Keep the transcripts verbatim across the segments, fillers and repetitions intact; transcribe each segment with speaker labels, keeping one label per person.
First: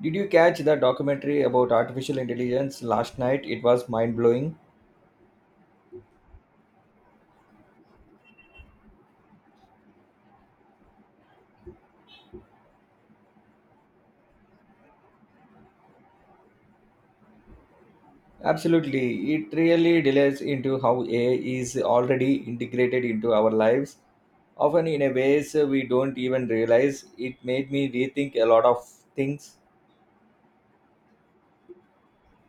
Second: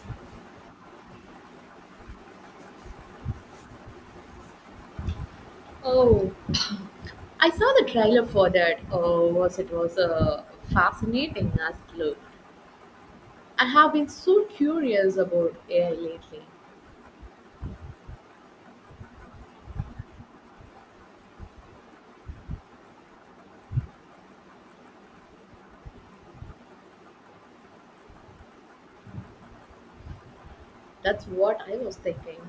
Speaker 1: Did you catch the documentary about artificial intelligence last night? It was mind blowing.
Speaker 2: Oh, I saw the trailer for that. Oh, was it was a fascinating as look. I have been so curious about A I lately.
Speaker 1: Absolutely. It really delves into how A I is already integrated into our lives, often in a ways we don't even realize. It made me rethink a lot of things.
Speaker 2: That's what I was thinking.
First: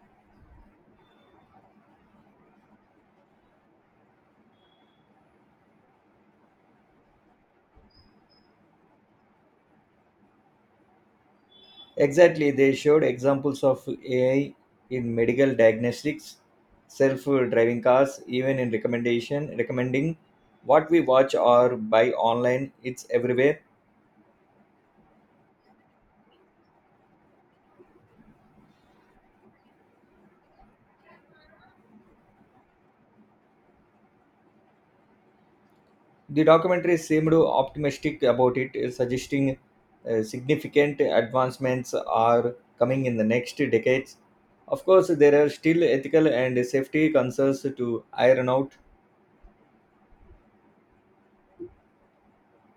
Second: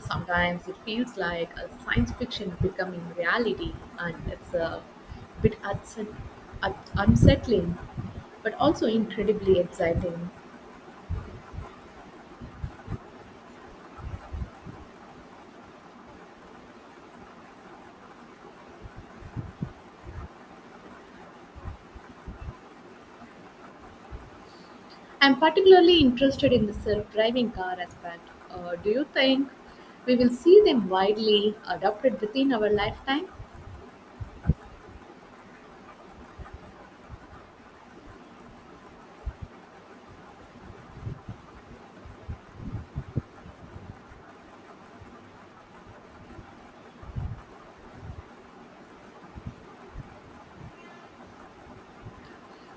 Speaker 2: Sometimes it feels like a science fiction becoming reality, and it's a bit unset- un- unsettling, but also incredibly exciting.
Speaker 1: Exactly. They showed examples of A I in medical diagnostics, self-driving cars, even in recommendation, recommending what we watch or buy online. It's everywhere.
Speaker 2: I'm particularly interested in the self-driving car aspect. Uh, do you think we will see them widely adopted within our lifetime?
Speaker 1: The documentary seemed optimistic about it, uh, suggesting uh, significant advancements are coming in the next decades. Of course, there are still ethical and safety concerns to iron out.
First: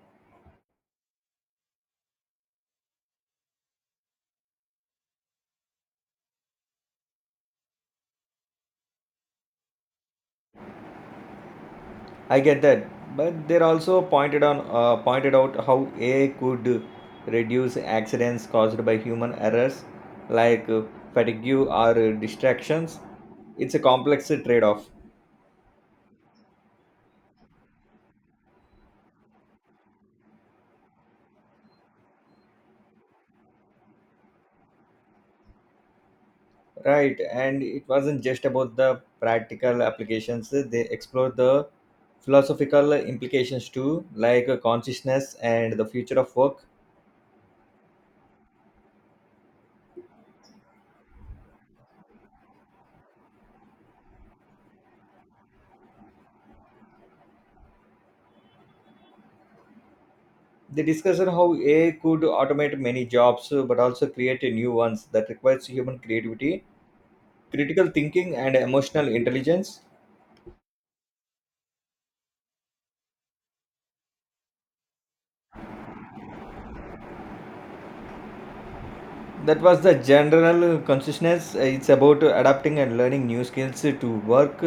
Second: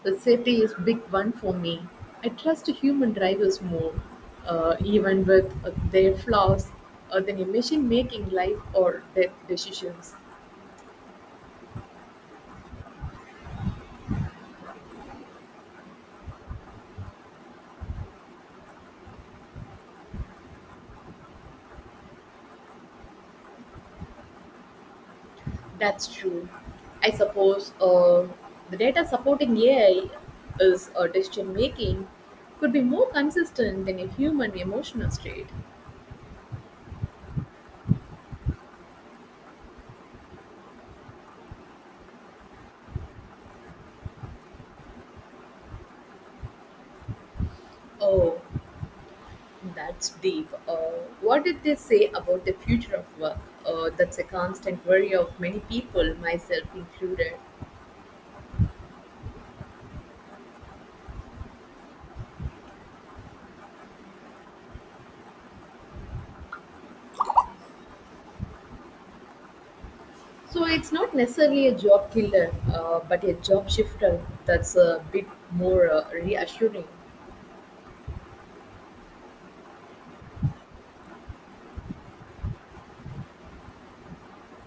Speaker 2: The safety is big one for me. I trust human drivers more, uh, even with uh, their flaws, uh, than a machine making life or death decisions.
Speaker 1: I get that, but they also pointed on uh, pointed out how A I could reduce accidents caused by human errors, like uh, fatigue or distractions. It's a complex trade-off.
Speaker 2: That's true. I suppose uh, the data supporting A I is uh, decision making could be more consistent than a human emotional state.
Speaker 1: Right, and it wasn't just about the practical applications, they explored the philosophical implications too, like consciousness and the future of work.
Speaker 2: Oh, that's deep. Uh, what did they say about the future of work? Uh, that's a constant worry of many people, myself included.
Speaker 1: They discussed how A I could automate many jobs but also create new ones that requires human creativity, critical thinking, and emotional intelligence.
Speaker 2: So it's not necessarily a job killer, uh, but a job shifter that's a bit more uh, reassuring.
Speaker 1: That was the general consciousness. It's about adapting and learning new skills to work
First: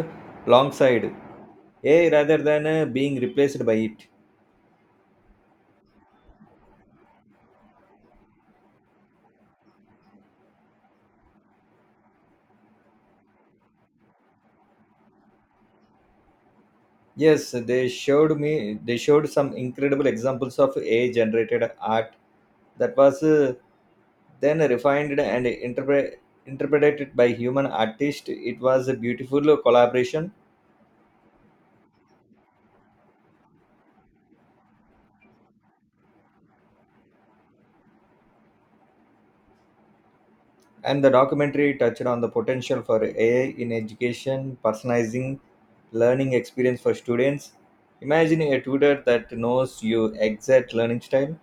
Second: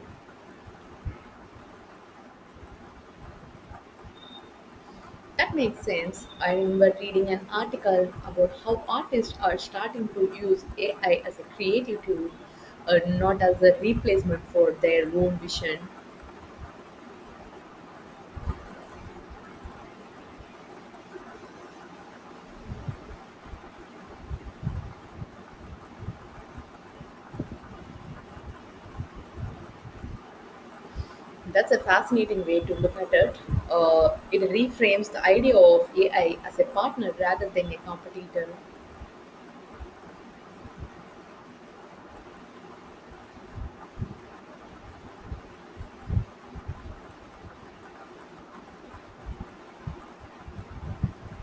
Speaker 1: alongside A I rather than uh, being replaced by it.
Speaker 2: That makes sense. I remember reading an article about how artists are starting to use A I as a creative tool, uh, not as a replacement for their own vision.
Speaker 1: Yes, they showed me. They showed some incredible examples of A I-generated art that was uh, then refined and interpre- interpreted by human artists. It was a beautiful collaboration,
Speaker 2: That's a fascinating way to look at it. Uh, it reframes the idea of A I as a partner rather than a competitor.
Speaker 1: and the documentary touched on the potential for A I in education, personalizing learning experience for students. Imagine a tutor that knows your exact learning style.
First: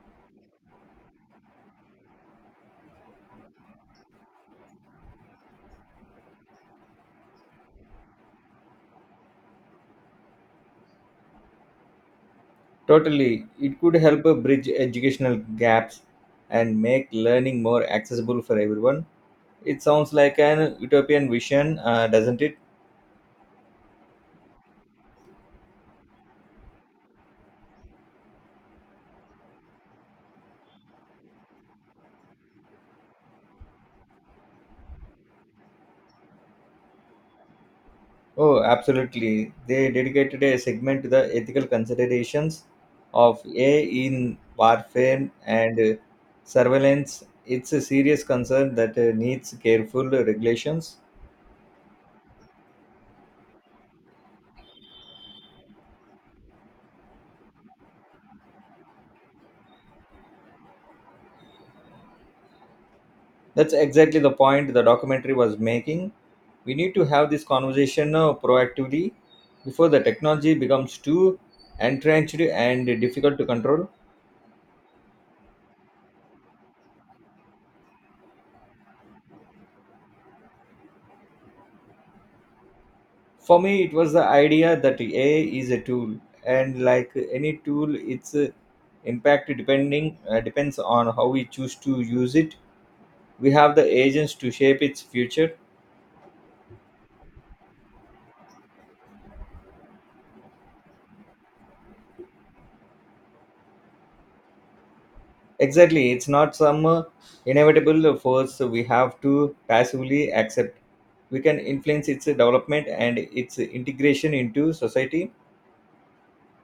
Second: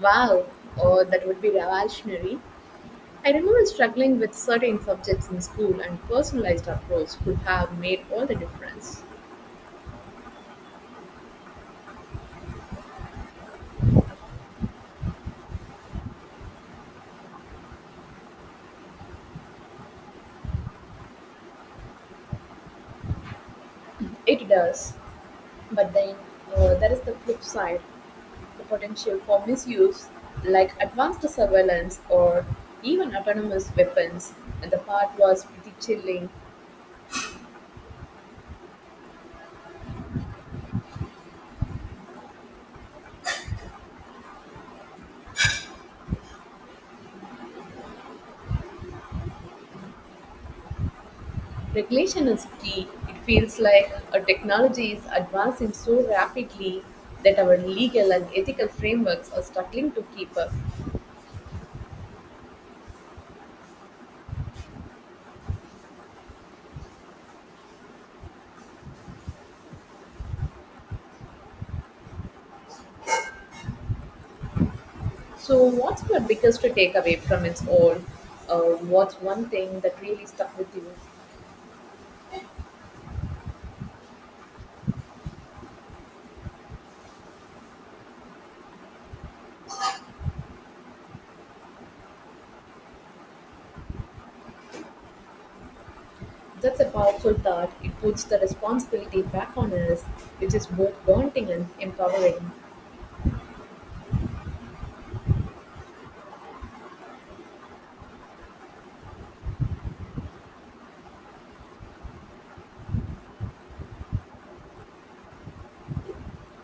Speaker 2: Wow, uh, that would be revolutionary. I remember struggling with certain subjects in school, and personalized approach could have made all the difference.
Speaker 1: Totally, it could help uh, bridge educational gaps and make learning more accessible for everyone. It sounds like an utopian vision, uh, doesn't it?
Speaker 2: It does, but then uh, there is the flip side the potential for misuse, like advanced surveillance or even autonomous weapons. And the part was pretty chilling.
Speaker 1: Oh, absolutely. They dedicated a segment to the ethical considerations of A I in warfare and uh, surveillance. It's a serious concern that uh, needs careful regulations.
Speaker 2: Regulation is key; it feels like our technology is advancing so rapidly that our legal and ethical frameworks are struggling to keep up.
Speaker 1: That's exactly the point the documentary was making. We need to have this conversation uh, proactively before the technology becomes too entrenched and difficult to control.
Speaker 2: So, what's your biggest takeaway from its all? Uh, what's one thing that really stuck with you?
Speaker 1: For me, it was the idea that A I is a tool, and like any tool, its uh, impact depending uh, depends on how we choose to use it. We have the agents to shape its future.
Speaker 2: That's a powerful thought. It puts the responsibility back on us, which is both daunting and empowering.
Speaker 1: Exactly, it's not some uh, inevitable force we have to passively accept. We can influence its development and its integration into society.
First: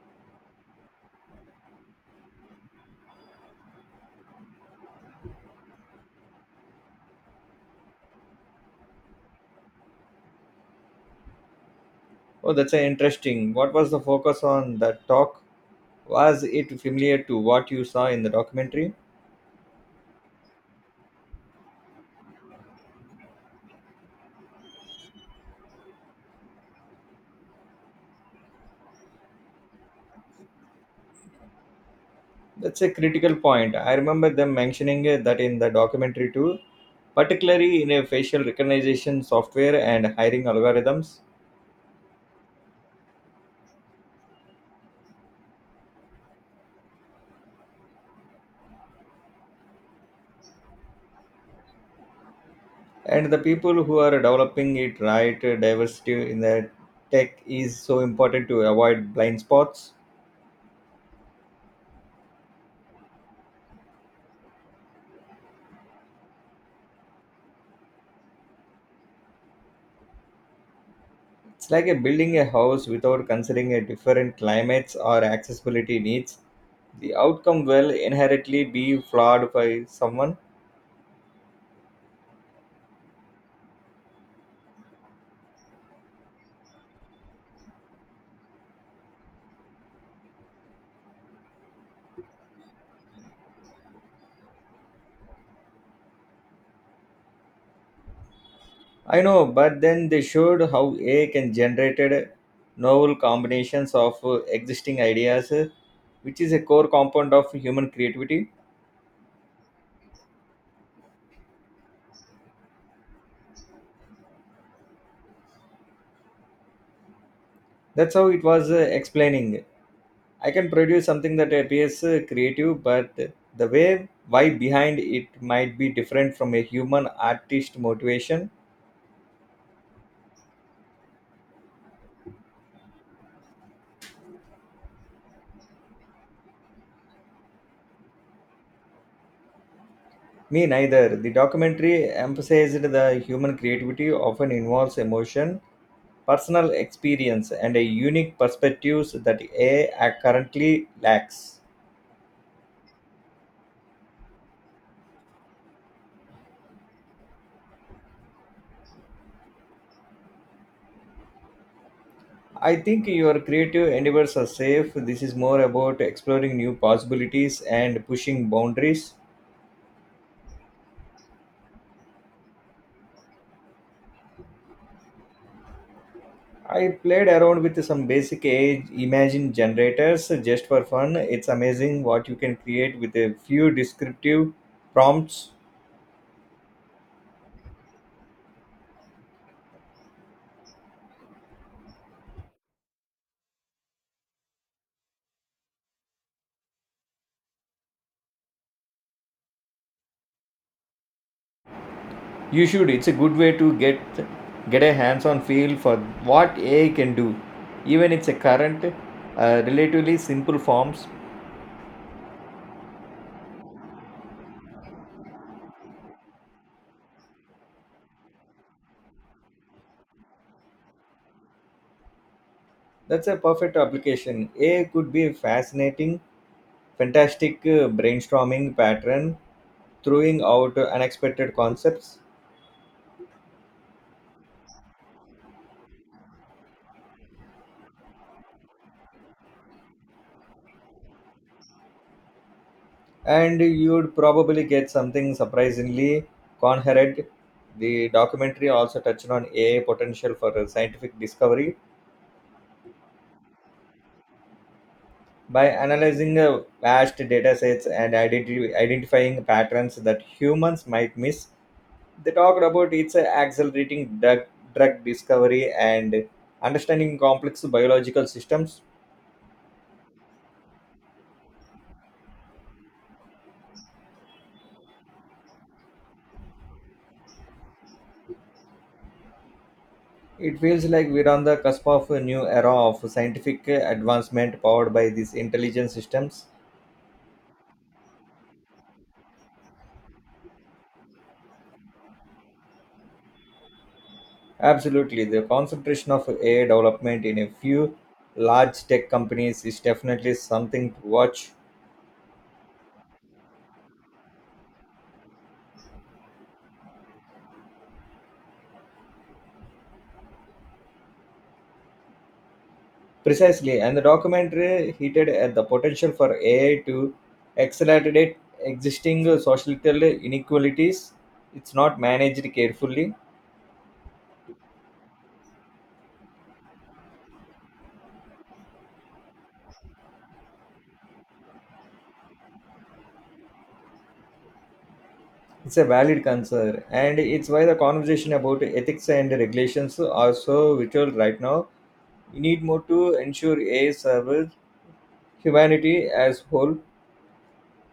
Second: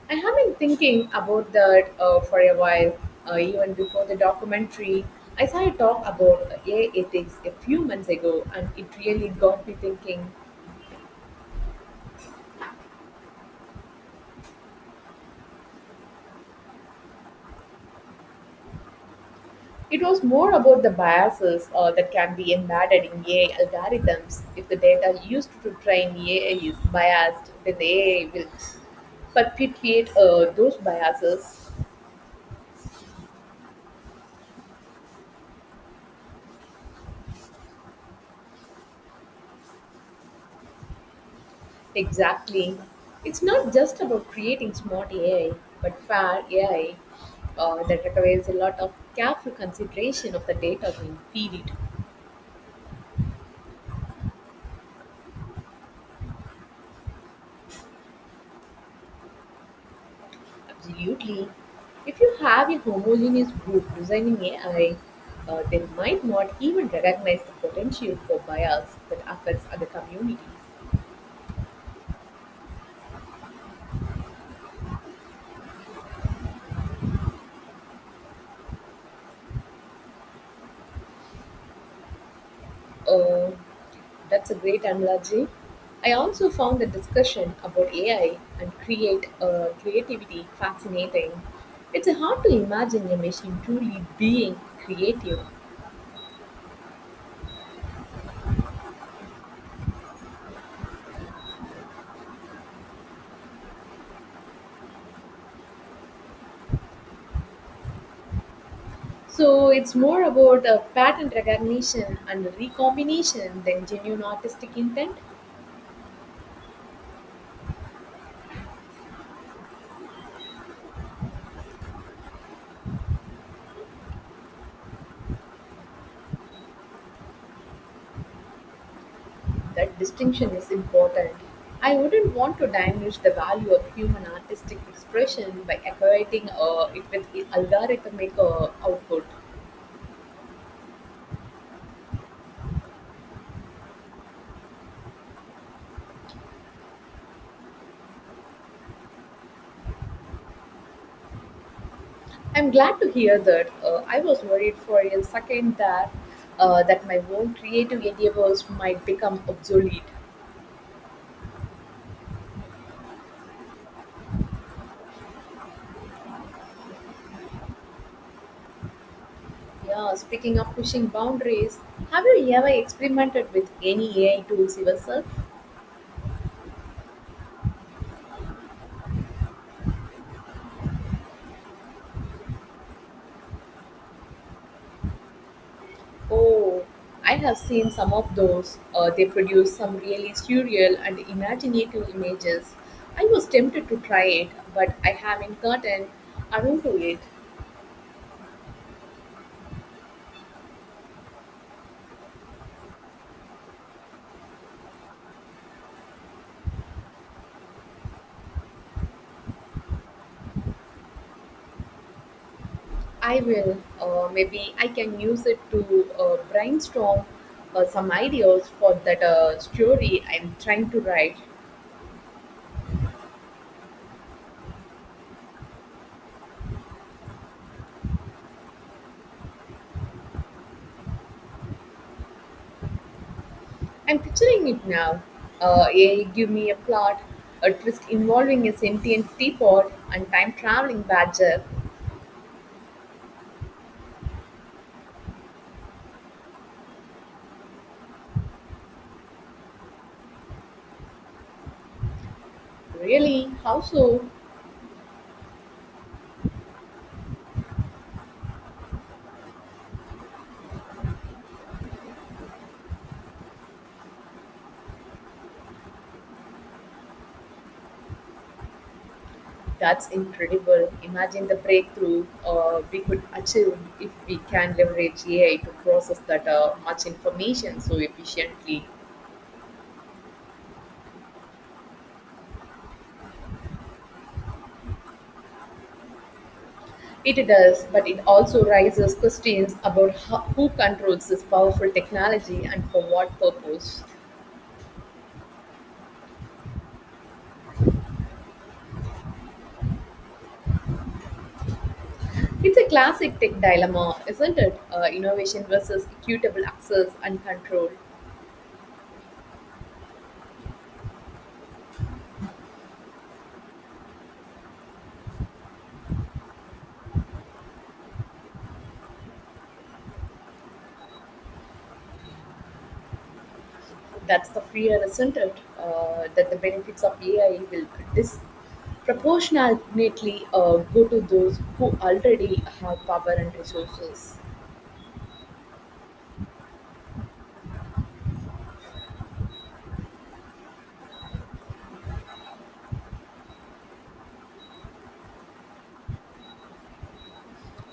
Speaker 2: I have been thinking about that uh, for a while, uh, even before the documentary. I saw a talk about uh, A I ethics a few months ago, and it really got me thinking.
Speaker 1: Oh, that's uh, interesting. What was the focus on the talk? Was it familiar to what you saw in the documentary?
Speaker 2: It was more about the biases uh, that can be embedded in A I algorithms. If the data used to train A I is biased, then the A I will perpetuate uh, those biases.
Speaker 1: That's a critical point. I remember them mentioning uh, that in the documentary too, particularly in a facial recognition software and hiring algorithms.
Speaker 2: Exactly. It's not just about creating smart A I, but fair A I uh, that requires a lot of careful consideration of the data being feed it.
Speaker 1: And the people who are developing it, right? Diversity in the tech is so important to avoid blind spots.
Speaker 2: Absolutely. If you have a homogeneous group designing A I, uh, they might not even recognize the potential for bias that affects other communities.
Speaker 1: It's like a building a house without considering a different climates or accessibility needs. The outcome will inherently be flawed by someone.
Speaker 2: Oh, that's a great analogy. I also found the discussion about A I and create uh, creativity fascinating. It's hard to imagine a machine truly being creative.
Speaker 1: I know, but then they showed how AI can generated novel combinations of uh, existing ideas uh, which is a core component of human creativity.
Speaker 2: So it's more about uh, pattern recognition and recombination than genuine artistic intent.
Speaker 1: That's how it was uh, explaining. I can produce something that appears uh, creative, but the way why behind it might be different from a human artist motivation.
Speaker 2: That distinction is important. I wouldn't want to diminish the value of human artistic expression by equating uh, it with algorithmic uh, output.
Speaker 1: Me neither. The documentary emphasized the human creativity often involves emotion, personal experience, and a unique perspectives that A I currently lacks.
Speaker 2: I'm glad to hear that. Uh, I was worried for a second that uh, that my own creative endeavors might become obsolete.
Speaker 1: I think your creative endeavors are safe. This is more about exploring new possibilities and pushing boundaries.
Speaker 2: Yeah, speaking of pushing boundaries, have you ever experimented with any A I tools yourself?
Speaker 1: I played around with some basic age imagine generators just for fun. It's amazing what you can create with a few descriptive prompts.
Speaker 2: Oh, I have seen some of those. Uh, they produce some really surreal and imaginative images. I was tempted to try it, but I haven't gotten around to it.
Speaker 1: You should. It's a good way to get get a hands-on feel for what A I can do, even it's a current, uh, relatively simple forms.
Speaker 2: I will. Uh, maybe I can use it to uh, brainstorm uh, some ideas for that uh, story I'm trying to write.
Speaker 1: That's a perfect application. A I could be a fascinating, fantastic uh, brainstorming pattern, throwing out unexpected concepts.
Speaker 2: I'm picturing it now. Uh, a, I give me a plot, a twist involving a sentient teapot and time traveling badger.
Speaker 1: And you'd probably get something surprisingly coherent. The documentary also touched on A I potential for uh, scientific discovery
Speaker 2: Really? How so?
Speaker 1: by analyzing uh, vast data sets and identi- identifying patterns that humans might miss. They talked about its uh, accelerating drug, drug discovery and understanding complex biological systems.
Speaker 2: That's incredible. Imagine the breakthrough uh, we could achieve if we can leverage A I to process that uh, much information so efficiently.
Speaker 1: It feels like we're on the cusp of a new era of scientific uh, advancement powered by these intelligent systems.
Speaker 2: It does, but it also raises questions about ho- who controls this powerful technology and for what purpose.
Speaker 1: Absolutely. The concentration of A I development in a few large tech companies is definitely something to watch.
Speaker 2: It's a classic tech dilemma, isn't it? Uh, innovation versus equitable access and control.
Speaker 1: Precisely. And the documentary hinted at the potential for A I to accelerate existing societal inequalities. It's not managed carefully.
Speaker 2: That's the fear, isn't it? Uh, that the benefits of A I will disproportionately uh, go to those who already have power and resources.
Speaker 1: It's a valid concern, and it's why the conversation about ethics and regulations are so vital right now. We need more to ensure A I serves humanity as whole.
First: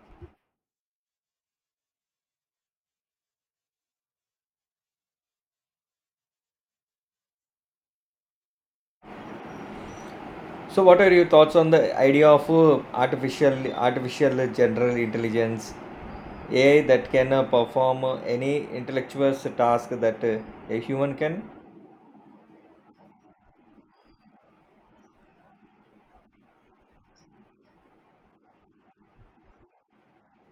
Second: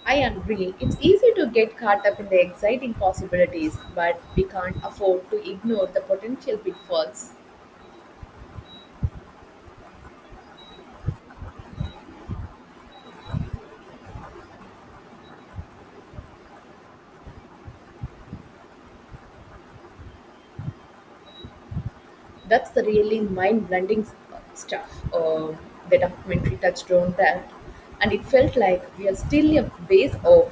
Speaker 2: I agree. It's easy to get caught up in the exciting possibilities, but we can't afford to ignore the potential pitfalls.
Speaker 1: So, what are your thoughts on the idea of uh, artificial artificial general intelligence, A I that can uh, perform uh, any intellectual task that uh, a human can?
Speaker 2: That's the really mind blending stuff uh, the documentary touched on that. And it felt like we are still a ways off,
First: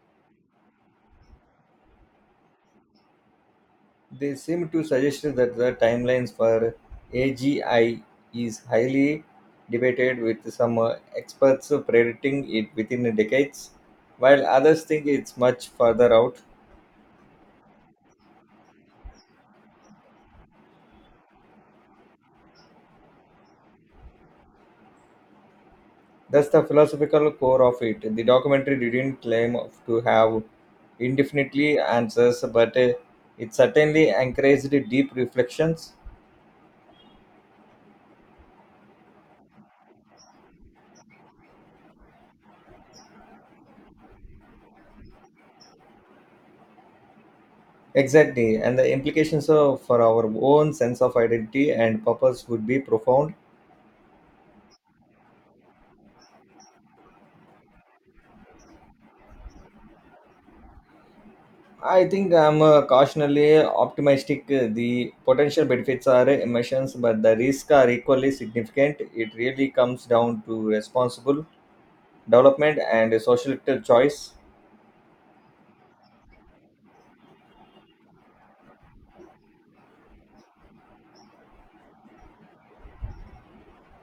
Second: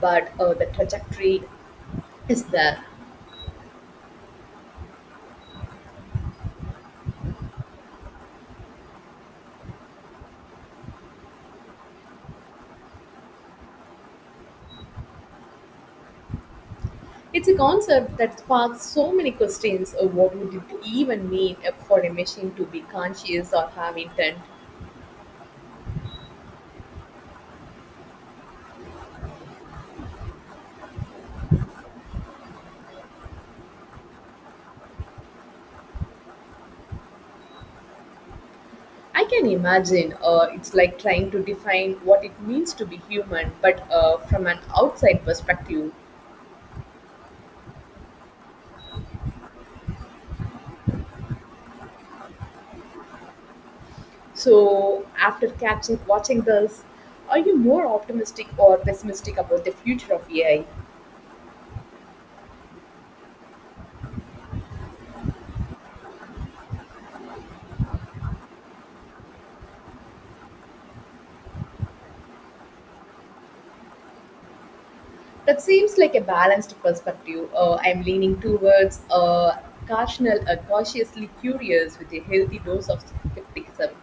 Speaker 2: but uh, the trajectory is there.
Speaker 1: They seem to suggest that the timelines for A G I is highly debated, with some uh, experts predicting it within decades, while others think it's much further out.
Speaker 2: It's a concept that sparks so many questions of what would it even mean for a machine to be conscious or have intent.
Speaker 1: That's the philosophical core of it. The documentary didn't claim to have indefinitely answers, but uh, it certainly encouraged deep reflections.
Speaker 2: I can imagine uh, it's like trying to define what it means to be human, but uh, from an outside perspective.
Speaker 1: Exactly, and the implications of, for our own sense of identity and purpose would be profound.
Speaker 2: So, after catching watching this, are you more optimistic or pessimistic about the future of A I?
Speaker 1: I think I'm uh, cautionally optimistic. Uh, The potential benefits are emissions, but the risks are equally significant. It really comes down to responsible development and social choice.
Speaker 2: That seems like a balanced perspective. Uh, I'm leaning towards uh, cautional, uh, cautiously curious with a healthy dose of skepticism.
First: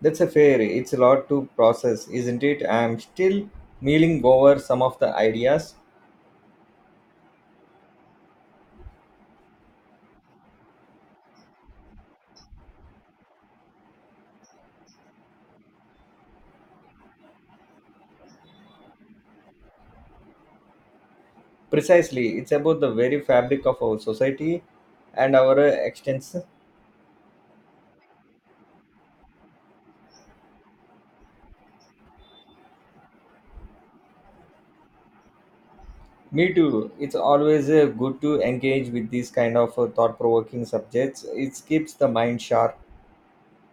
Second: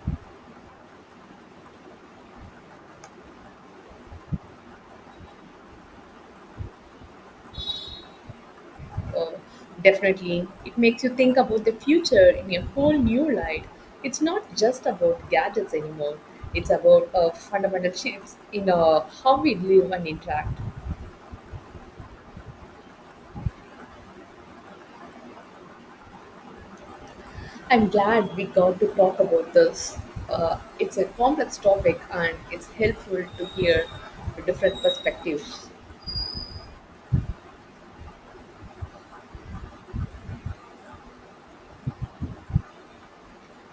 Speaker 1: That's a fair. It's a lot to process, isn't it? I'm still mulling over some of the ideas.
Speaker 2: Uh, definitely, it makes you think about the future in a whole new light. It's not just about gadgets anymore. It's about uh, fundamental shifts in uh, how we live and interact.
Speaker 1: Precisely, it's about the very fabric of our society and our uh, extents.
Speaker 2: I'm glad we got to talk about this. Uh, it's a complex topic and it's helpful to hear different perspectives.
Speaker 1: Me too. It's always uh, good to engage with these kind of uh, thought-provoking subjects. It keeps the mind sharp.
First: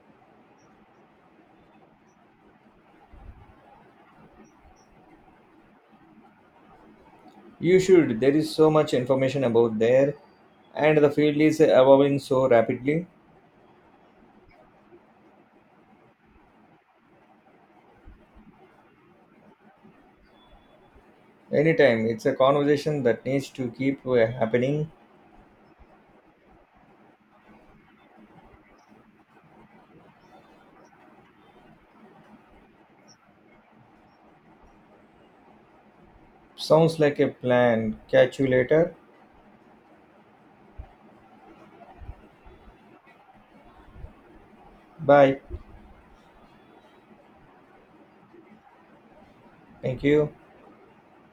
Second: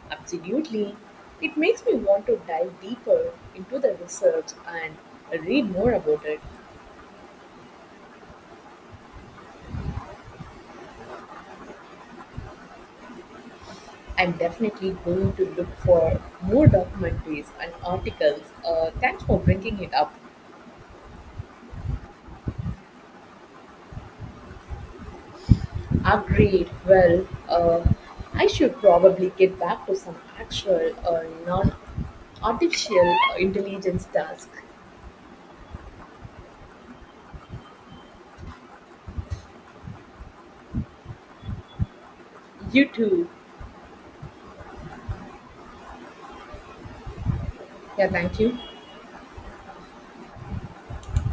Speaker 2: Absolutely. It makes me want to dive deeper into the research and read more about it.
Speaker 1: You should. There is so much information about there, and the field is evolving so rapidly.
Speaker 2: I'm definitely going to look for more documentaries and articles. Uh, thanks for bringing it up.
Speaker 1: Anytime, it's a conversation that needs to keep uh, happening.
Speaker 2: Agreed. Well, uh, I should probably get back to some actual uh, non artificial intelligence task.
Speaker 1: Sounds like a plan. Catch you later.
Speaker 2: You too.
Speaker 1: Bye.
Speaker 2: Yeah, thank you.
Speaker 1: Thank you.